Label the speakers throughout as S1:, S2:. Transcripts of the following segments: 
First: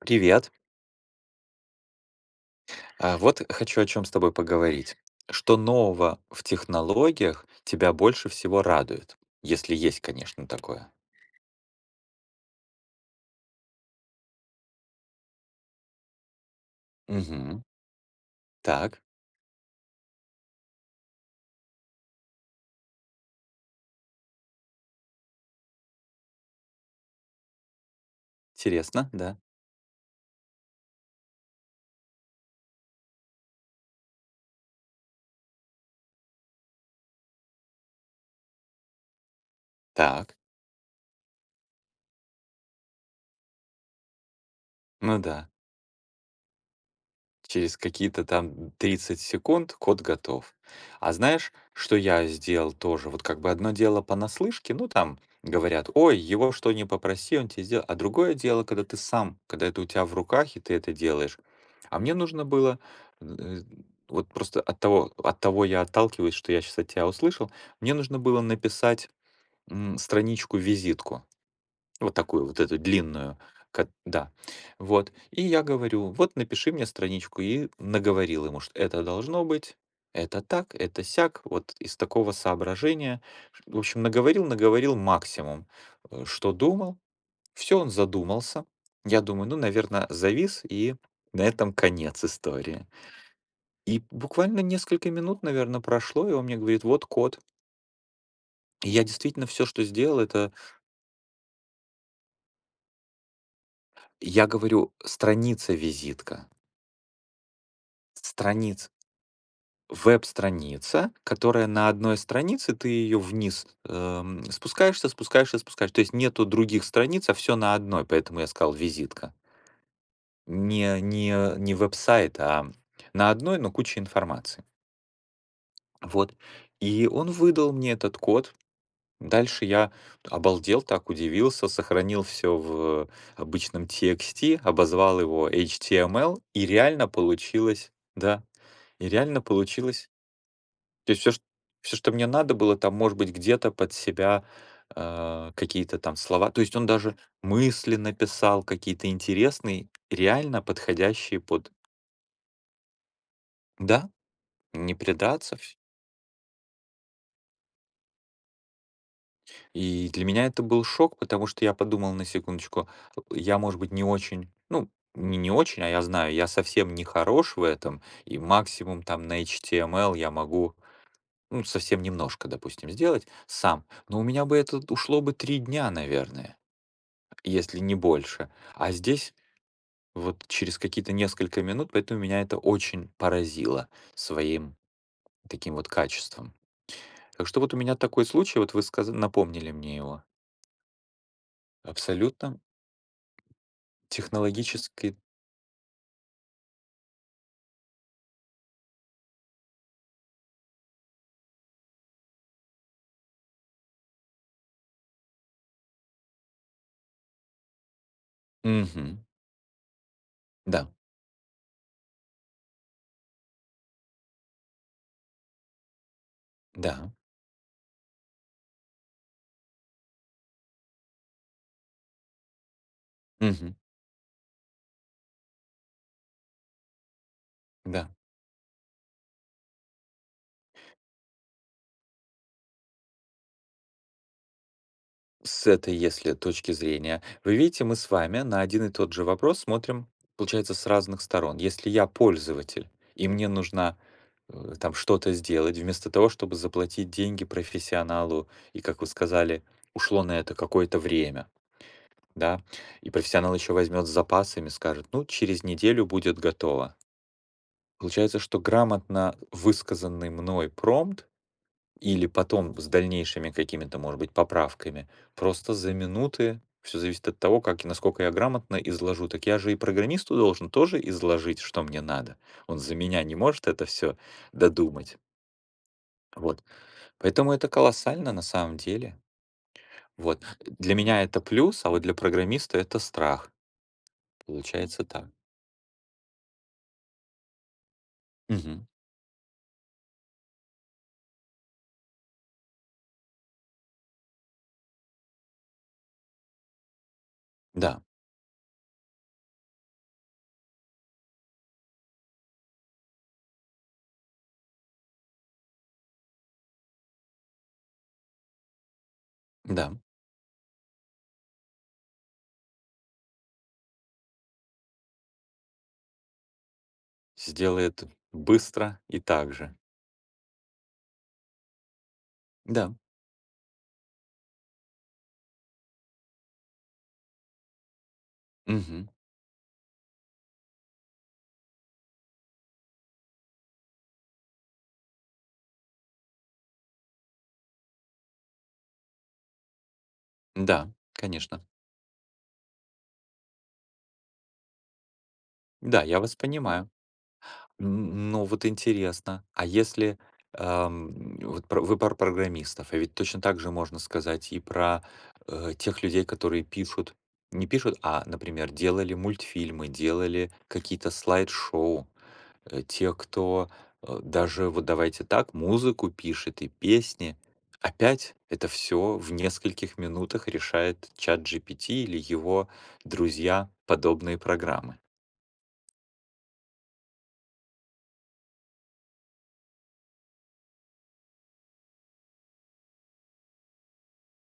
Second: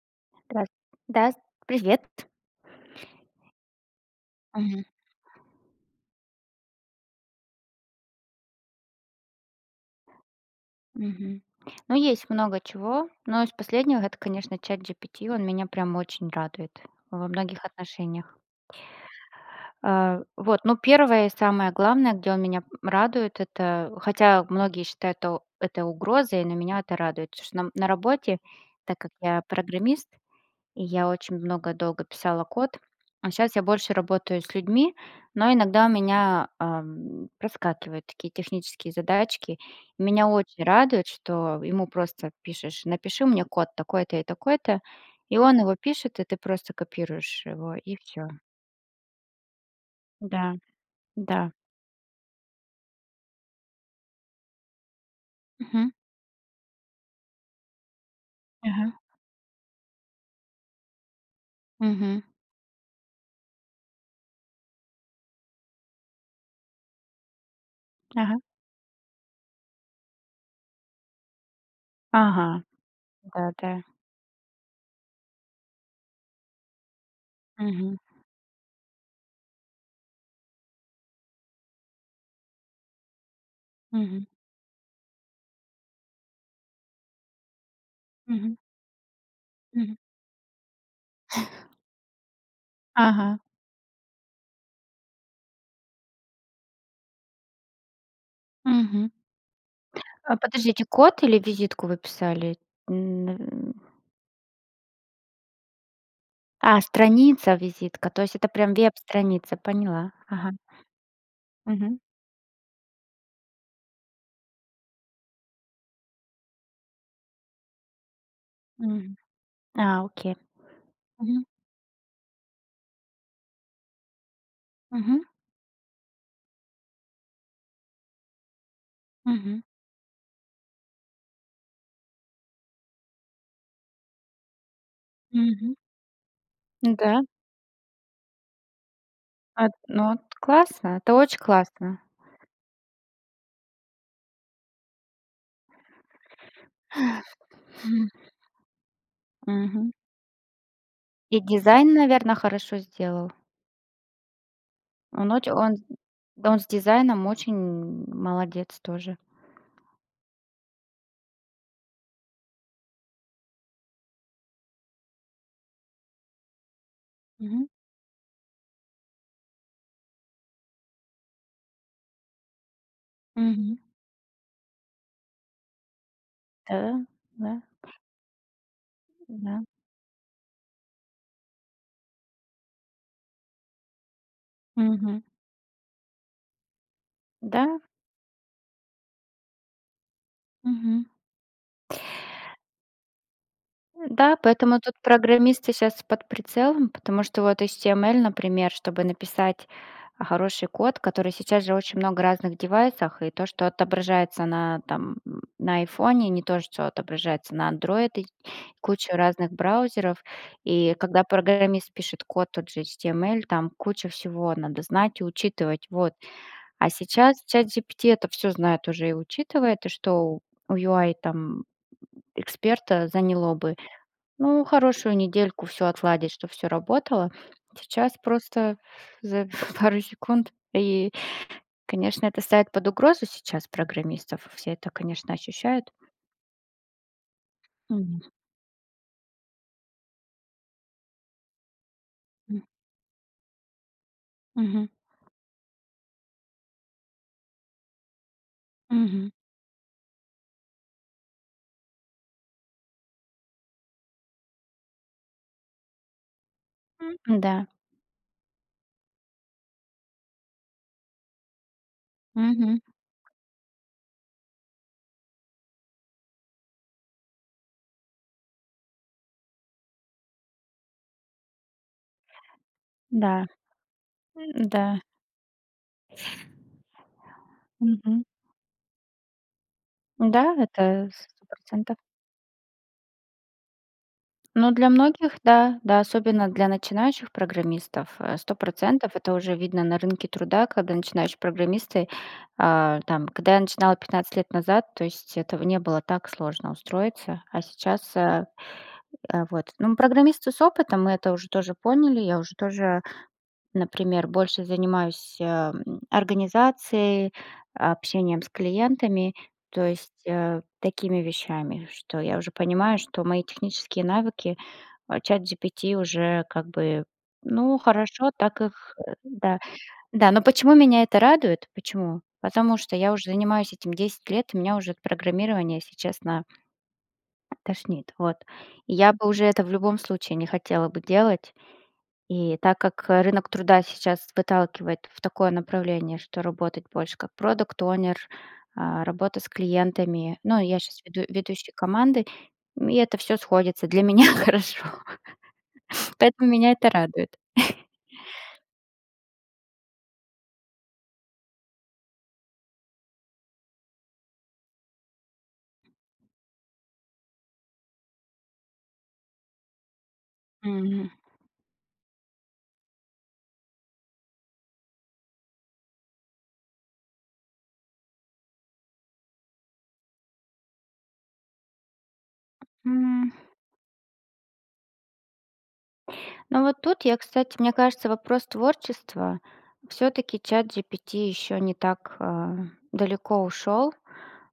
S1: Привет.
S2: Здрас да, привет.
S1: А. Вот хочу о чём с тобой
S2: Мгм.
S1: поговорить. Что нового в технологиях тебя больше всего радует? Если есть, конечно, такое.
S2: Мгм, ну, есть много чего, но из последнего это, конечно, ChatGPT, он меня прям очень радует во
S1: Мгм.
S2: многих отношениях.
S1: Так.
S2: А, вот, ну, первое и самое главное, где он меня радует- это хотя многие считают, что это угрозой, но меня это радует, [unintelligible] на работе, так
S1: Интересно.
S2: как
S1: Да.
S2: я программист, и я очень много, долго писала код, а щас я больше работаю с людьми, но иногда у меня, эм, проскакивают такие технические задачки. Меня
S1: Так.
S2: очень радует, что ему просто пишешь: "Напиши мне код такой-то и такой-то",-
S1: Ну
S2: и
S1: да.
S2: он его пишет, и ты просто копируешь его,
S1: Через
S2: и
S1: какие-то
S2: всё.
S1: там 30 секунд код
S2: Да,
S1: готов. А знаешь,
S2: да.
S1: что я сделал тоже? Вот как бы одно дело понаслышке, ну, там говорят:
S2: Мгм.
S1: "Ой, его что ни попроси, он тебе сдела" А другое дело, когда
S2: Ага.
S1: ты сам, когда это у тебя в руках, и ты это делаешь. А мне
S2: Мгм.
S1: нужно было, э, вот просто от того, от того я отталкиваюсь, что я щас от тя услышал, мне нужно
S2: Ага.
S1: было написать, м, страничку-визитку, вот
S2: Ага,
S1: такую вот эту длинную,
S2: да да.
S1: ка да. Вот, и я говорю: "Вот напиши мне страничку". И
S2: Мгм.
S1: наговорил ему, что это должно быть, это так, это сяк, вот из такого соображения, в общем,
S2: Мгм.
S1: наговорил наговорил максимум, э, что думал. Всё, он
S2: Мгм.
S1: задумался. Я думаю: "Ну,
S2: Мгм.
S1: наверно, завис, и на этом конец истории".
S2: Ага.
S1: И буквально несколько минут, наверно, прошло, и он мне говорит: "Вот код". Я
S2: Мгм.
S1: действительно всё, что сделал,
S2: А
S1: это
S2: подождите, код или визитку вы писали н?
S1: Я говорю: "Страница-визитка".
S2: А, страница-визитка. То есть это прям
S1: Страница.
S2: веб-страница, поняла, ага.
S1: Веб-страница, которая на
S2: Мгм.
S1: 1 странице, ты её вниз, эм, спускаешься, спускаешься, спускаешься. То есть нету других страниц, а всё на 1, поэтому я сказал:
S2: Мгм,
S1: "Визитка".
S2: а, окей,
S1: Не,
S2: мгм.
S1: не не веб-сайт, а на 1, но куча информации.
S2: Мгм.
S1: Вот, и он выдал мне этот код.
S2: Мгм.
S1: Дальше я т обалдел так, удивился, сохранил всё в обычном TXT, обозвал его
S2: Мгм.
S1: HTML, и реально
S2: Да.
S1: получилось, да, и реально
S2: Ат но
S1: получилось.
S2: от классно,
S1: То
S2: это
S1: есть всё
S2: очень
S1: чт всё,
S2: классно.
S1: что мне надо было там, может быть, где-то под себя, а, какие-то там слова. То есть он даже мысли написал, какие-то интересные,
S2: Мгм.
S1: реально
S2: И
S1: подходящие под
S2: дизайн, наверно, хорошо сделал?
S1: Да, не
S2: Он оч
S1: предаться
S2: он
S1: всь
S2: да он с дизайном очень молодец тоже.
S1: И для меня это был шок, потому что я подумал на секундочку. Я, может быть, не очень, ну, не не очень, а я знаю, я совсем не хорош в
S2: Мгм.
S1: этом, и максимум там на HTML я могу, ну, совсем немножко, допустим, сделать
S2: Мгм.
S1: сам. Но у меня бы на это ушло бы 3 дня, наверное,
S2: Да да.
S1: если не больше. А здесь
S2: Да.
S1: вот через какие-то несколько минут, поэтому меня это очень поразило своим
S2: Мгм.
S1: таким вот качеством. Так что вот у
S2: Да.
S1: меня такой случай, вот вы сказа напомнили мне его.
S2: Мгм.
S1: Абсолютно.
S2: Да, поэтому тут
S1: Технологически
S2: программисты щас под прицелом. Потому что, вот HTML, например, чтобы написать хороший код, который сейчас же очень много разных девайсах. И то, что отображается на, там, на айфоне, не то что отображается на Android и, куча
S1: Мгм.
S2: разных браузеров.
S1: Да.
S2: И когда программист пишет код тот же HTML, там куча всего надо знать и учитывать, вот. А
S1: Да.
S2: сейчас Chat GPT это всё знает уже и учитывает, и что у UI, там, эксперта заняло
S1: Мгм.
S2: бы, ну, хорошую недельку всё отладить, чтоб всё работало. Сейчас
S1: Да.
S2: просто за пару секунд. И, конечно, это ставит под угрозу сейчас программистов. Все это, конечно,
S1: С
S2: ощущают.
S1: этой если точки зрения, вы видите, мы с
S2: Мгм.
S1: вами на один и тот же вопрос смотрим, получается, с разных сторон. Если я
S2: М.
S1: пользователь, и мне нужна, э,
S2: Мгм.
S1: там что-то сделать, вместо того чтобы заплатить деньги профессионалу, и, как вы
S2: Мгм.
S1: сказали, ушло на это какое-то время, да. И профессионал ещё возьмёт с запасом и скажет: "Ну, через неделю будет готово".
S2: Да.
S1: Получается, что грамотно высказанный мной промпт или потом
S2: Мгм.
S1: в з дальнейшими какими-то, может быть, поправками просто за минуты всё зависит от того, как и насколько я грамотно изложу. Так я же и программисту должен тоже изложить, что мне надо. Он за меня не
S2: Да,
S1: может это всё
S2: м, да.
S1: додумать. Вот, поэтому это
S2: Мгм.
S1: колоссально на самом деле. Вот,
S2: Да,
S1: для
S2: это
S1: меня это
S2: сто
S1: плюс, а
S2: процентов.
S1: вот для программиста это страх.
S2: Но, для
S1: Получается так.
S2: многих да, да, особенно для начинающих программистов, э, сто
S1: Мгм.
S2: процентов это уже видно на рынке труда. Когда начинающие программисты, а, там, когда я начинала 15 лет назад, то есть этого не было так сложно устроиться, а
S1: Да.
S2: сейчас, э, вот. Ну, м, программисты с опытом, мы это уже тоже поняли. Я уже тоже, например, больше занимаюсь, э, организацией, общением с клиентами, то
S1: Да.
S2: есть, э, такими вещами. Что я уже понимаю, что мои технические навыки, а, "Чат GPT" уже как бы, ну,
S1: Сделает
S2: хорошо так их,
S1: быстро и так
S2: да.
S1: же.
S2: Да, но почему меня это радует? Почему? Потому
S1: Да.
S2: что я уже занимаюсь этим 10 лет, и меня уже программирование сейчас на Тошнит, вот.
S1: Мгм.
S2: Я бы уже это в любом случае не хотела бы делать. И так как, э, рынок труда сейчас выталкивает в такое направление, что работать больше как product owner, а, работа с клиентами. Ну, я
S1: Да,
S2: щас веду
S1: конечно.
S2: ведущий команды, и это всё сходится. Для меня хорошо,
S1: Да, я вас
S2: поэтому меня
S1: понимаю.
S2: это радует.
S1: Н ну, вот интересно. А если, эм, вот вы пор программистов? А ведь точно так же можно сказать и про, э, тех людей, которые пишут не пишут, а, например, делали мультфильмы, делали
S2: Мгм.
S1: какие-то слайд-шоу. Э. Те, кто, э, даже вот, давайте так, музыку пишет и песни опять. Это всё в нескольких минутах решает "Чат Джи-пи-ти" или его
S2: М.
S1: друзья, подобные программы.
S2: Ну, вот тут я, кстати, мне кажется, вопрос творчества. Всё-таки ChatGPT ещё не так, э, далеко ушёл,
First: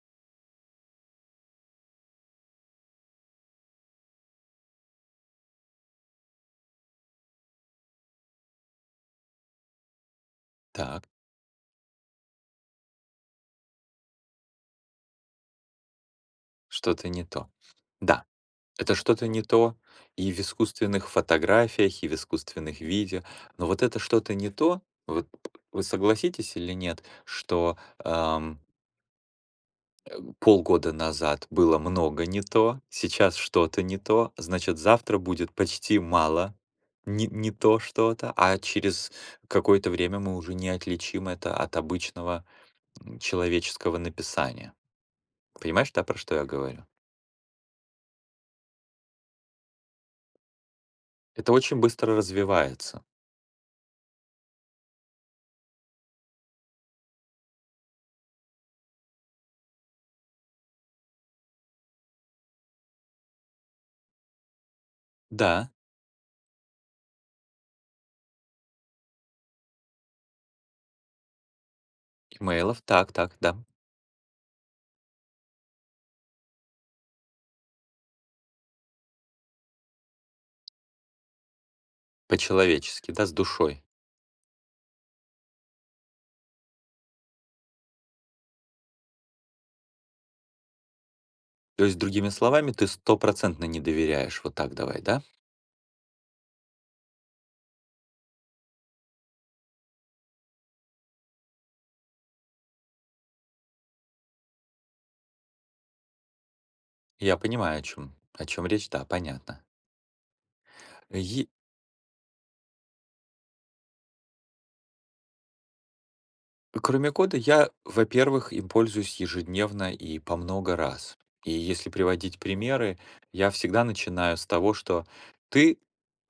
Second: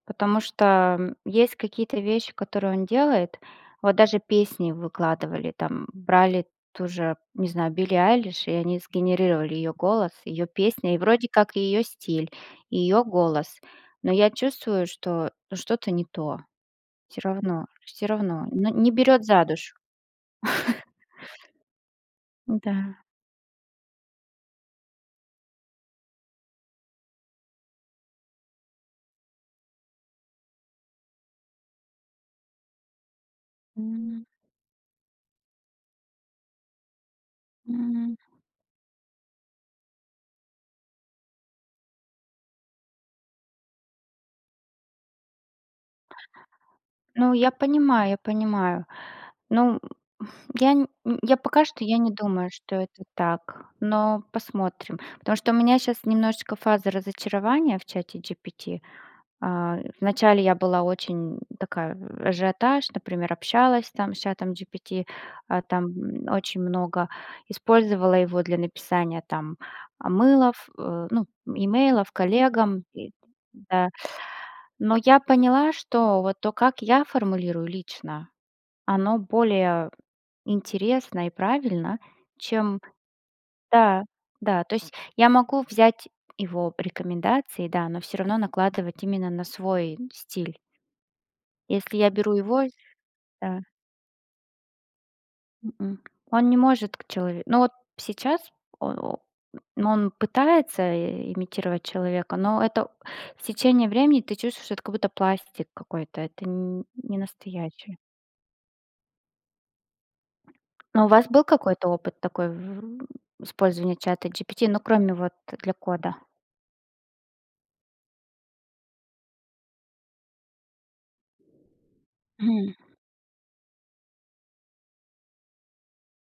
S2: потому что есть какие-то вещи, которые он делает. Вот даже песни выкладывали, там, брали ту же, не знаю, Билли Айлиш, и они сгенерировали её голос, её песни, и
S1: Так.
S2: вроде как её стиль, её голос, но я чувствую, что что-то не то.
S1: Что-то
S2: Всё
S1: не то.
S2: равно всё
S1: Да,
S2: равно. Ну, не
S1: это
S2: берёт
S1: что-то не
S2: за
S1: то
S2: душу.
S1: и в искусственных фотографиях, и в искусственных
S2: Да.
S1: видео. Но вот это что-то не то, вот вы согласитесь или нет, что, ам Э, полгода назад было много не то, сейчас что-то не
S2: М.
S1: то, значит, завтра будет почти мало не не то
S2: М.
S1: что-то, а через какое-то время мы уже не отличим это от обычного, м, человеческого написания. Понимаешь, да, про что я говорю?
S2: Ну, я понимаю я понимаю. Ну, м я не я
S1: Это
S2: пока
S1: очень
S2: что я не
S1: быстро
S2: думаю, что
S1: развивается.
S2: это так, но посмотрим. Потому что у меня щас немножечко фаза разочарования в Чате GPT. А вначале я была очень такая ажиотаж, например, общалась там с Чатом GPT, э,
S1: Да.
S2: там очень много. Использовала его для написания, там, мылов, ну, имейлов
S1: Имейлов,
S2: коллегам, и
S1: так так, да.
S2: да. Но я поняла, что вот то, как я формулирую лично, оно более интересно и правильно, чем
S1: По-человечески, да, с душой.
S2: да, да, то есть я могу взять его рекомендации, да, но всё равно накладывать именно на свой стиль.
S1: То
S2: Если
S1: есть,
S2: я
S1: другими
S2: беру его
S1: словами, ты
S2: да.
S1: стопроцентно не доверяешь, вот так давай, да?
S2: М-м, он не может к человеку ну, вот сейчас о о ну, он пытается и имитировать человека, но это с течением времени ты чувствуешь, что это как будто пластик какой-то, это н
S1: Я понимаю, о
S2: ненастоящее.
S1: чём о чём речь, да, понятно.
S2: А, у вас был
S1: Й
S2: какой-то опыт такой в в использовании Чата GPT, ну, кроме вот для кода?
S1: Кроме кода, я, во-первых, им пользуюсь ежедневно и по много раз, и если приводить
S2: Хм.
S1: примеры, я всегда начинаю с того, что ты,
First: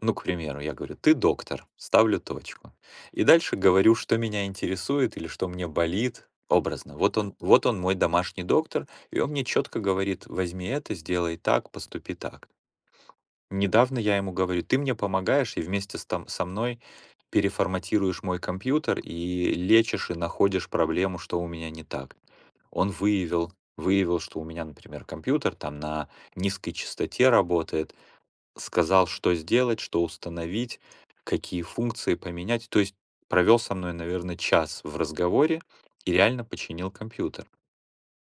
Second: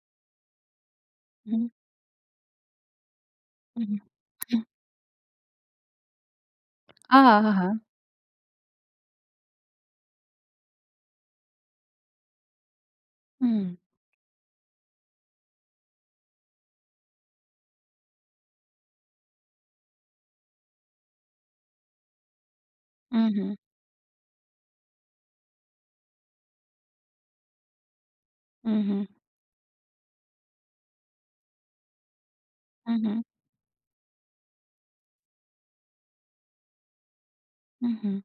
S1: ну, к примеру, я говорю: "Ты доктор",
S2: М.
S1: ставлю точку, и дальше говорю,
S2: Мгм,
S1: что меня
S2: м.
S1: интересует или что у меня болит, образно. Вот он
S2: А,
S1: вот он,
S2: ага.
S1: мой домашний доктор, и он мне четко говорит: "Возьми это, сделай так, поступи так".
S2: М.
S1: Недавно я ему говорю: "Ты мне помогаешь и вместе с там со мной переформатируешь мой компьютер, и лечишь, и находишь проблему, что у меня не так". Он выявил
S2: Мгм.
S1: выявил, что у меня, например, компьютер, там, на низкой частоте работает, сказал,
S2: Мгм.
S1: что сделать, что установить, какие функции поменять, то есть
S2: Мгм.
S1: провел со мной, наверное, час в разговоре и реально починил компьютер.
S2: Мгм.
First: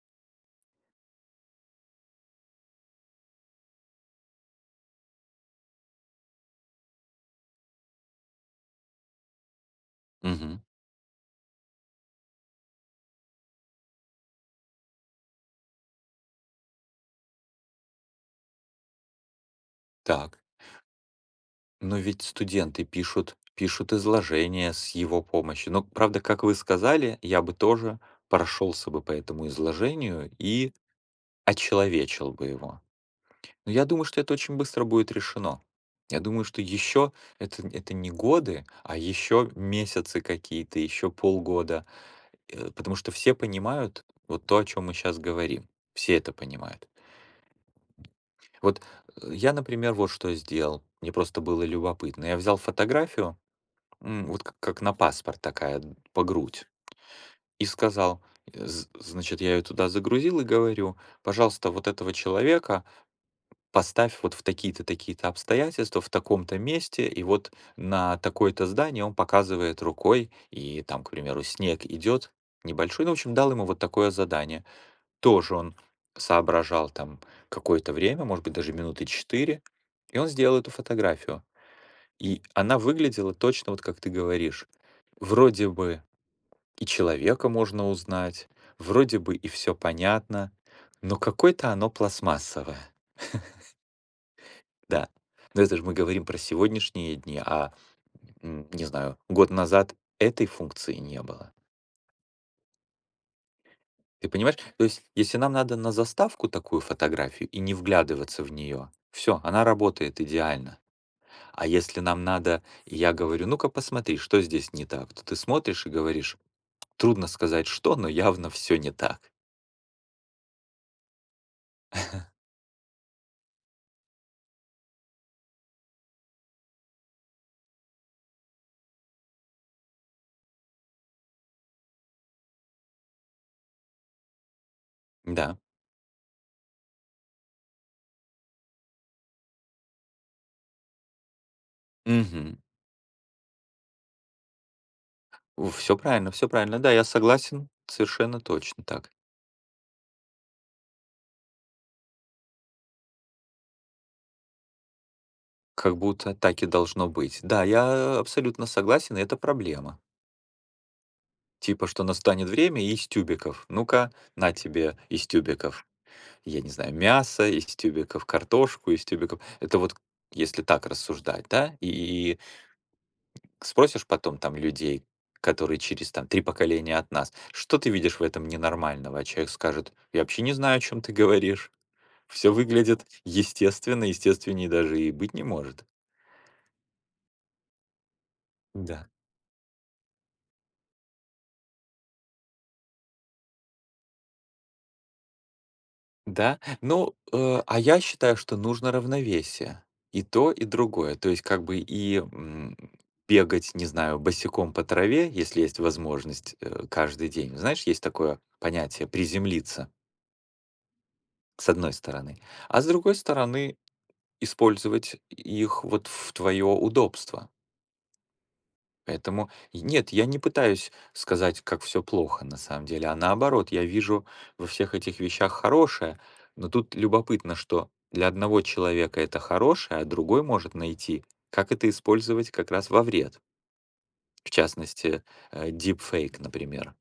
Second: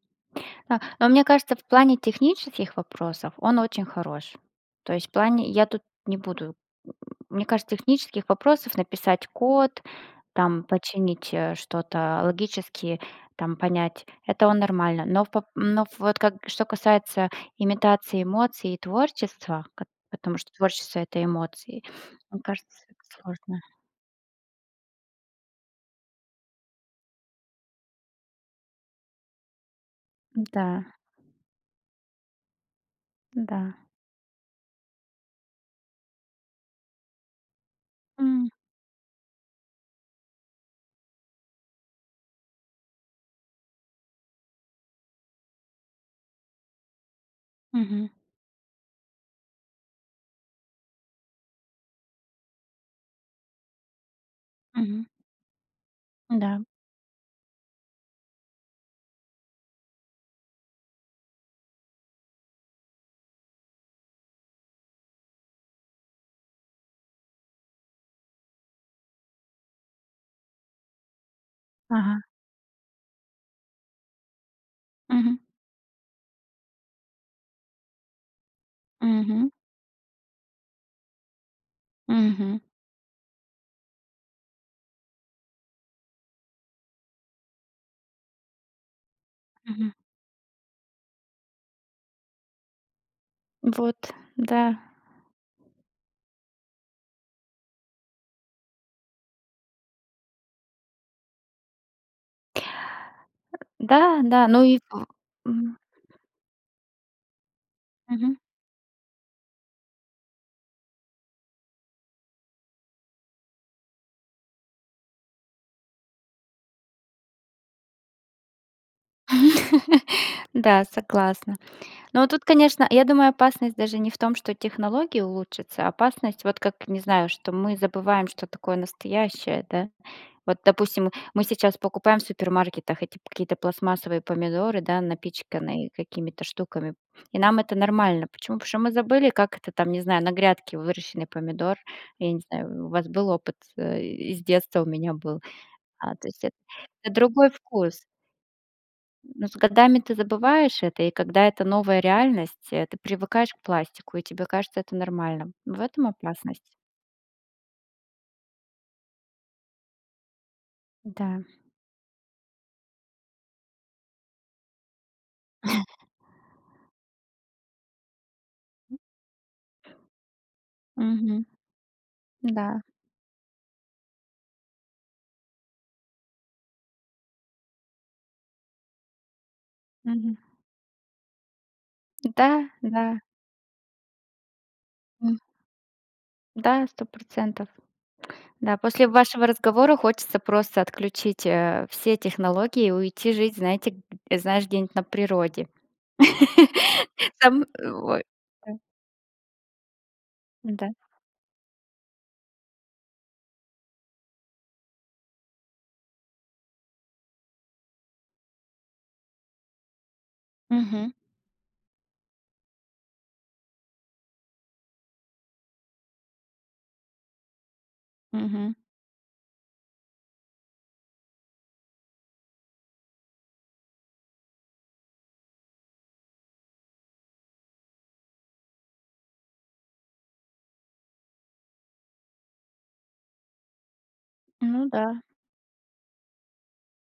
S2: А, но мне кажется, в плане технических вопросов он очень хорош. То есть в плане я тут не буду м мне кажется, технических вопросов: написать код,
S1: Мгм.
S2: там, починить, э, что-то логически, там, понять это он нормально. Но, в по но вот как что касается имитации эмоций и творчества, как потому
S1: Так.
S2: что творчество- это эмоции,
S1: Но ведь
S2: мне
S1: студенты
S2: кажется, это
S1: пишут
S2: сложно.
S1: пишут изложения с его помощью. Но, вот правда, как вы сказали, я бы тоже прошелся бы по этому изложению и
S2: М-да.
S1: очеловечил бы его. Но
S2: М-да.
S1: я думаю, что это очень быстро будет решено. Я думаю, что еще это это не
S2: М.
S1: годы, а еще месяцы какие-то, еще полгода, э, потому что все понимают вот то, о чём мы щас говорим. Все это понимают.
S2: Мгм.
S1: Вот я, например, вот что сделал. Мне просто было любопытно. Я взял фотографию, м, вот к как на
S2: Мгм.
S1: паспорт такая, по
S2: М-да.
S1: грудь, и сказал, з значит, я её туда загрузил и говорю: "Пожалуйста, вот этого человека поставь вот в такие-то, такие-то обстоятельства, в таком-то месте, и вот на такое-то здание он показывает рукой, и там, к примеру, снег
S2: Ага.
S1: идёт небольшой". Ну, в общем, дал ему вот такое задание.
S2: Мгм.
S1: Тоже он соображал там какое-то время, может быть, даже минуты
S2: Мгм.
S1: 4, и он сделал эту фотографию. И
S2: Мгм.
S1: она выглядела точно вот как ты говоришь. Вроде бы и человека можно узнать, вроде бы и всё
S2: Мгм.
S1: понятно, но какое-то оно пластмассовое.
S2: Вот, да.
S1: Да, но это ж мы говорим про сегодняшние дни, а, нь не знаю, год назад этой функции не было.
S2: Э, да,
S1: Ты
S2: да,
S1: понимаешь,
S2: ну и
S1: то есть,
S2: в
S1: если нам надо
S2: мгм.
S1: на заставку такую фотографию и не
S2: Мгм.
S1: вглядываться в неё, всё, она работает идеально. А если нам надо, я говорю: "Ну-ка посмотри, что здесь не так", то ты смотришь и говоришь: "Трудно сказать что, но явно всё не так".
S2: Да, согласна. Но вот тут, конечно, я думаю, опасность даже не в том, что технологии улучшатся, опасность вот как, не знаю, что мы забываем, что такое настоящее, да? Вот, допустим, мы мы сейчас покупаем в супермаркетах эти какие-то пластмассовые помидоры, да,
S1: Да.
S2: напичканные какими-то штуками, и нам это нормально. Почему? Потому что мы забыли, как это там, не знаю, на грядке выращенный помидор. Я не
S1: Мгм.
S2: знаю, у вас был опыт, э, из детства у меня был.
S1: Уф, всё
S2: А, то
S1: правильно
S2: есть
S1: всё
S2: это
S1: правильно. Да, я
S2: это другой
S1: согласен,
S2: вкус.
S1: совершенно точно так.
S2: Но с годами ты забываешь это, и когда это новая реальность, э, ты привыкаешь к пластику, и тебе кажется это нормальным. В
S1: Как
S2: этом
S1: будто
S2: опасность.
S1: так и должно быть. Да, я, э абсолютно согласен, и это проблема.
S2: Да.
S1: Типа, что настанет время из тюбиков, ну-ка, на тебе из тюбиков. Я не знаю, мясо из тюбиков, картошку из тюбиков. Это вот если так
S2: Мгм,
S1: рассуждать, да? И и и
S2: да.
S1: к спросишь потом там людей, которые через там 3 поколения от нас: "Что ты видишь в этом ненормального?"- а человек скажет: "Я
S2: Мгм.
S1: вообще не знаю, о чём ты говоришь. Всё
S2: Да,
S1: выглядит
S2: да.
S1: естественно, естественнее даже и быть
S2: М.
S1: не может".
S2: Да, 100 %. Да, после
S1: Да.
S2: вашего разговора хочется просто отключить, а, все технологии и уйти жить, знаете, г знаешь, где-нибудь на природе.
S1: Да? Ну, э,
S2: Там
S1: а я
S2: во.
S1: считаю, что
S2: [unintelligible]
S1: нужно равновесие. И то, и
S2: Да.
S1: другое. То есть как бы и, м, бегать, не знаю, босиком по траве, если есть возможность, э, каждый день. Знаешь, есть такое понятие- приземлиться?
S2: Мгм.
S1: С одной стороны. А с другой стороны, использовать их вот в твоё удобство.
S2: Мгм.
S1: Поэтому нет, я не пытаюсь сказать, как всё плохо на самом деле, а наоборот, я вижу во всех этих вещах хорошее. Но тут любопытно, что для одного человека это хорошее, а другой может найти, как это использовать, как раз, во вред. В
S2: Ну да.
S1: частности, э, дипфейк, например.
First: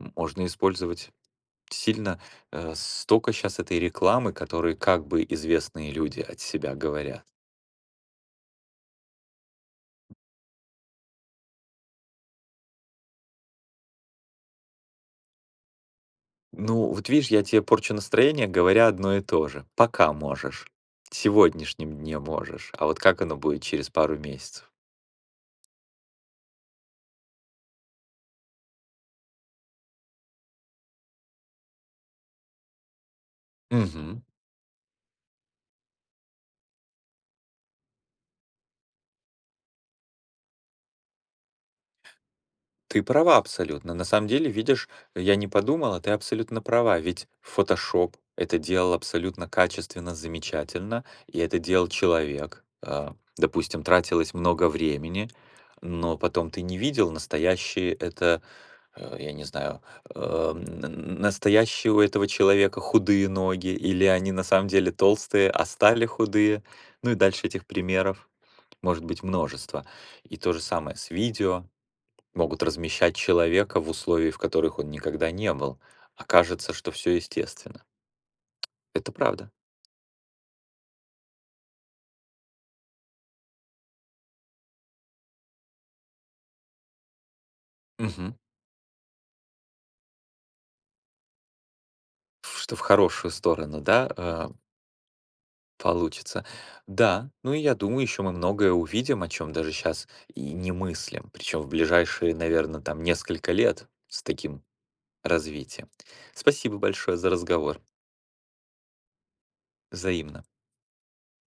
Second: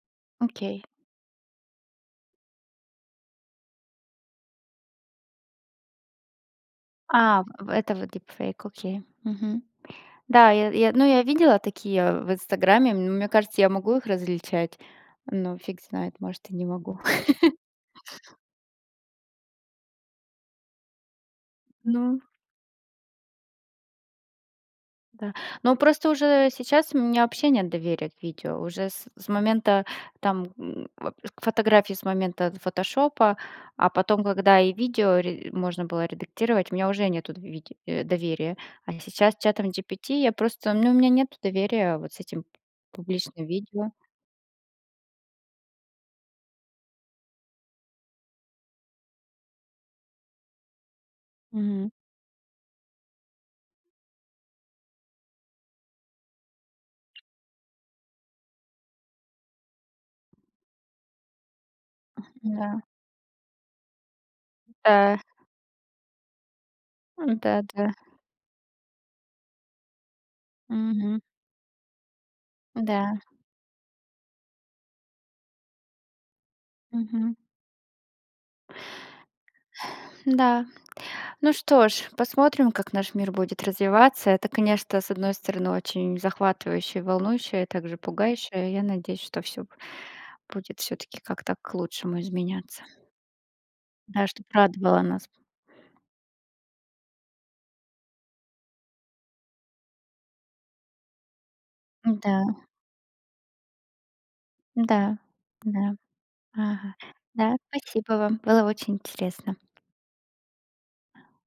S1: М можно
S2: Окей.
S1: использовать сильно, э, стока щас этой рекламы, которой, как бы, известные люди от себя говорят.
S2: А, в это вот дипфейк, окей, мгм. Да, я я ну, я видела такие в "Инстаграме". Мне кажется, я могу их различать, но фиг знает, может и не
S1: Ну,
S2: могу.
S1: вот видишь, я те порчу настроение, говоря одно и то же: "Пока можешь. Сегодняшнем
S2: Ну
S1: дне можешь". А вот как оно будет через пару месяцев?
S2: да. Но просто уже сейчас у меня вообще нет доверия к видео. Уже с момента, там, фотографии с момента "Фотошопа", а потом,
S1: Мгм.
S2: когда и видео ре можно было редактировать, у меня уже нету дви доверия. А сейчас с чатом GPT я просто ну, у меня нету доверия вот с этим
S1: Ты права
S2: публичным видео.
S1: абсолютно. На самом деле, видишь, я не подумал, а ты абсолютно права. Ведь "Фотошоп" это делал абсолютно качественно, замечательно, и это делал
S2: Мгм.
S1: человек. Э, допустим, тратилось много времени, но потом ты не видел, настоящие это, я не знаю, м, настоящие у этого человека
S2: Да.
S1: худые ноги, или они на самом деле,
S2: Да.
S1: толстые, а стали худые. Ну, и
S2: Ну
S1: дальше этих
S2: да-да.
S1: примеров может быть множество. И то же самое с
S2: Мгм.
S1: видео. Могут размещать
S2: Да.
S1: человека в условиях, в которых он никогда не был, а кажется, что всё
S2: Мгм.
S1: естественно. Это правда.
S2: Да. Ну что ж, посмотрим, как наш мир будет развиваться. Это, конечно, с одной стороны, очень захватывающее и волнующее, и также
S1: Мгм.
S2: пугающее. Я надеюсь, что всё бу будет всё-таки как-то к лучшему
S1: Фш что в
S2: изменяться.
S1: хорошую сторону, да,
S2: Да, чтоб
S1: э
S2: радовало нас.
S1: получится. Да. Ну, и я думаю, ещё мы многое увидим, о чём даже щас и не мыслим. Причём, в ближайшие,
S2: М-да.
S1: наверно, там, несколько лет. С таким
S2: Да.
S1: развитием.
S2: Да.
S1: Спасибо
S2: Ага.
S1: большое за
S2: Да,
S1: разговор.
S2: спасибо вам, было очень интересно.
S1: Взаимно.